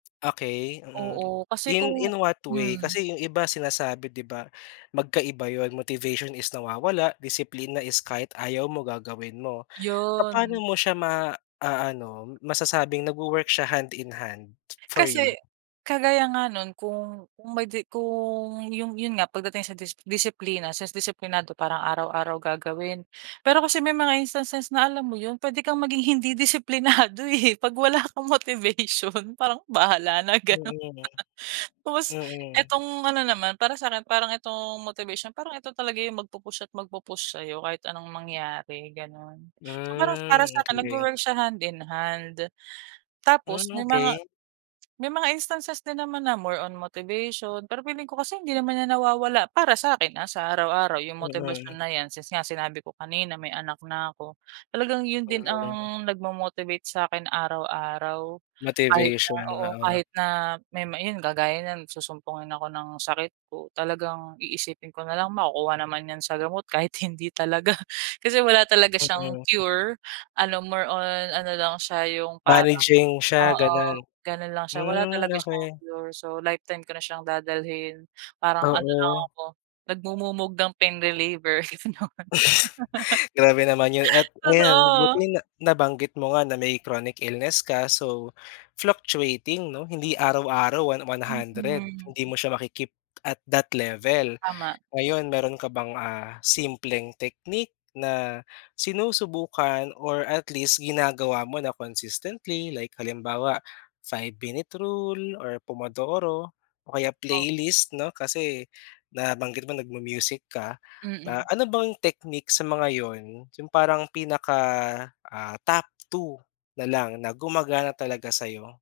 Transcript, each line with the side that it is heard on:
left: Okey, mm.
right: Oo kasi
left: In
right: kung
left: in what way?
right: hmm.
left: Kasi 'yung iba sinasabi 'di ba, magkaiba 'yon. Motivation is nawawala. Disiplina is kahit ayaw mo, gagawin mo.
right: 'Yon.
left: Papaano mo siya ma a-ano, masasabing nag-wo-work siya hand-in-hand, for you?
right: Kasi kagaya nga no’n kung kung may di kung yung yun nga pagdating sa dis disiplina, since disiplinado parang araw-araw gagawin. Pero kasi may mga instances na alam mo 'yon, pwede kang maging hindi disiplinado, eh, 'pag wala kang motivation, parang, "Bahala na," ganon.
left: Mm.
right: Tapos
left: Mm.
right: itong ano naman, para sa akin, parang itong motivation, parang eto talaga 'yung magpu-push at magpu-push sa'yo, kahit anong mangyari, ganun. So, parang para
left: Hmm,
right: sa akin
left: okey.
right: nag-wo-work siya hand-in-hand.
left: Hmm,
right: Tapos may mga
left: okey.
right: may mga instances din naman na more on motivation. Pero feeling ko kasi hindi naman ‘yan nawawala para sa akin, ah, sa araw-araw yung motibasyon
left: Mm.
right: na 'yan, since nga sinabi ko kanina may anak na ako. Talagang yun din
left: Mm.
right: ang nag-mo-motivate sa akin araw-araw. Kahit na
left: Motivation,
right: oo,
left: oo.
right: kahit na may may yun kagaya niyan susumpungin ako ng sakit ko, talagang iisipin ko nalang, "Makukuha naman 'yan sa gamot," kahit hindi talaga, kasi wala talaga siyang
left: Mm.
right: cure, ano more on ano lang siya 'yung parang
left: Managing siya,
right: oo.
left: gano’n.
right: Gano'n lang siya, wala
left: Hmm,
right: talaga siyang
left: okey.
right: cure. So, lifetime ko na siyang dadalhin. Parang ano lang
left: Oo.
right: ako, nagmumumog ng pain reliever. Kasi naman
left: Grabe naman 'yon. At ayan,
right: Totoo.
left: buti na nabanggit mo nga na may chronic illness ka, so fluctuating 'no, hindi araw-araw, one one hundred.
right: Mm.
left: Hindi mo siya ma-ki-keep at that level.
right: Tama.
left: Ngayon, meron ka bang, ah, simpleng technique na sinusubukan or at least ginagawa mo na consistently, like halimbawa 5 minute rule or Pomodoro o kaya
right: Oh.
left: playlist 'no, kasi nabanggit mo nag-mu-music ka. Ah,
right: Mm.
left: ano bang technique sa mga 'yon, yung parang pinaka ah, top 2 na lang na gumagana talaga sa’yo?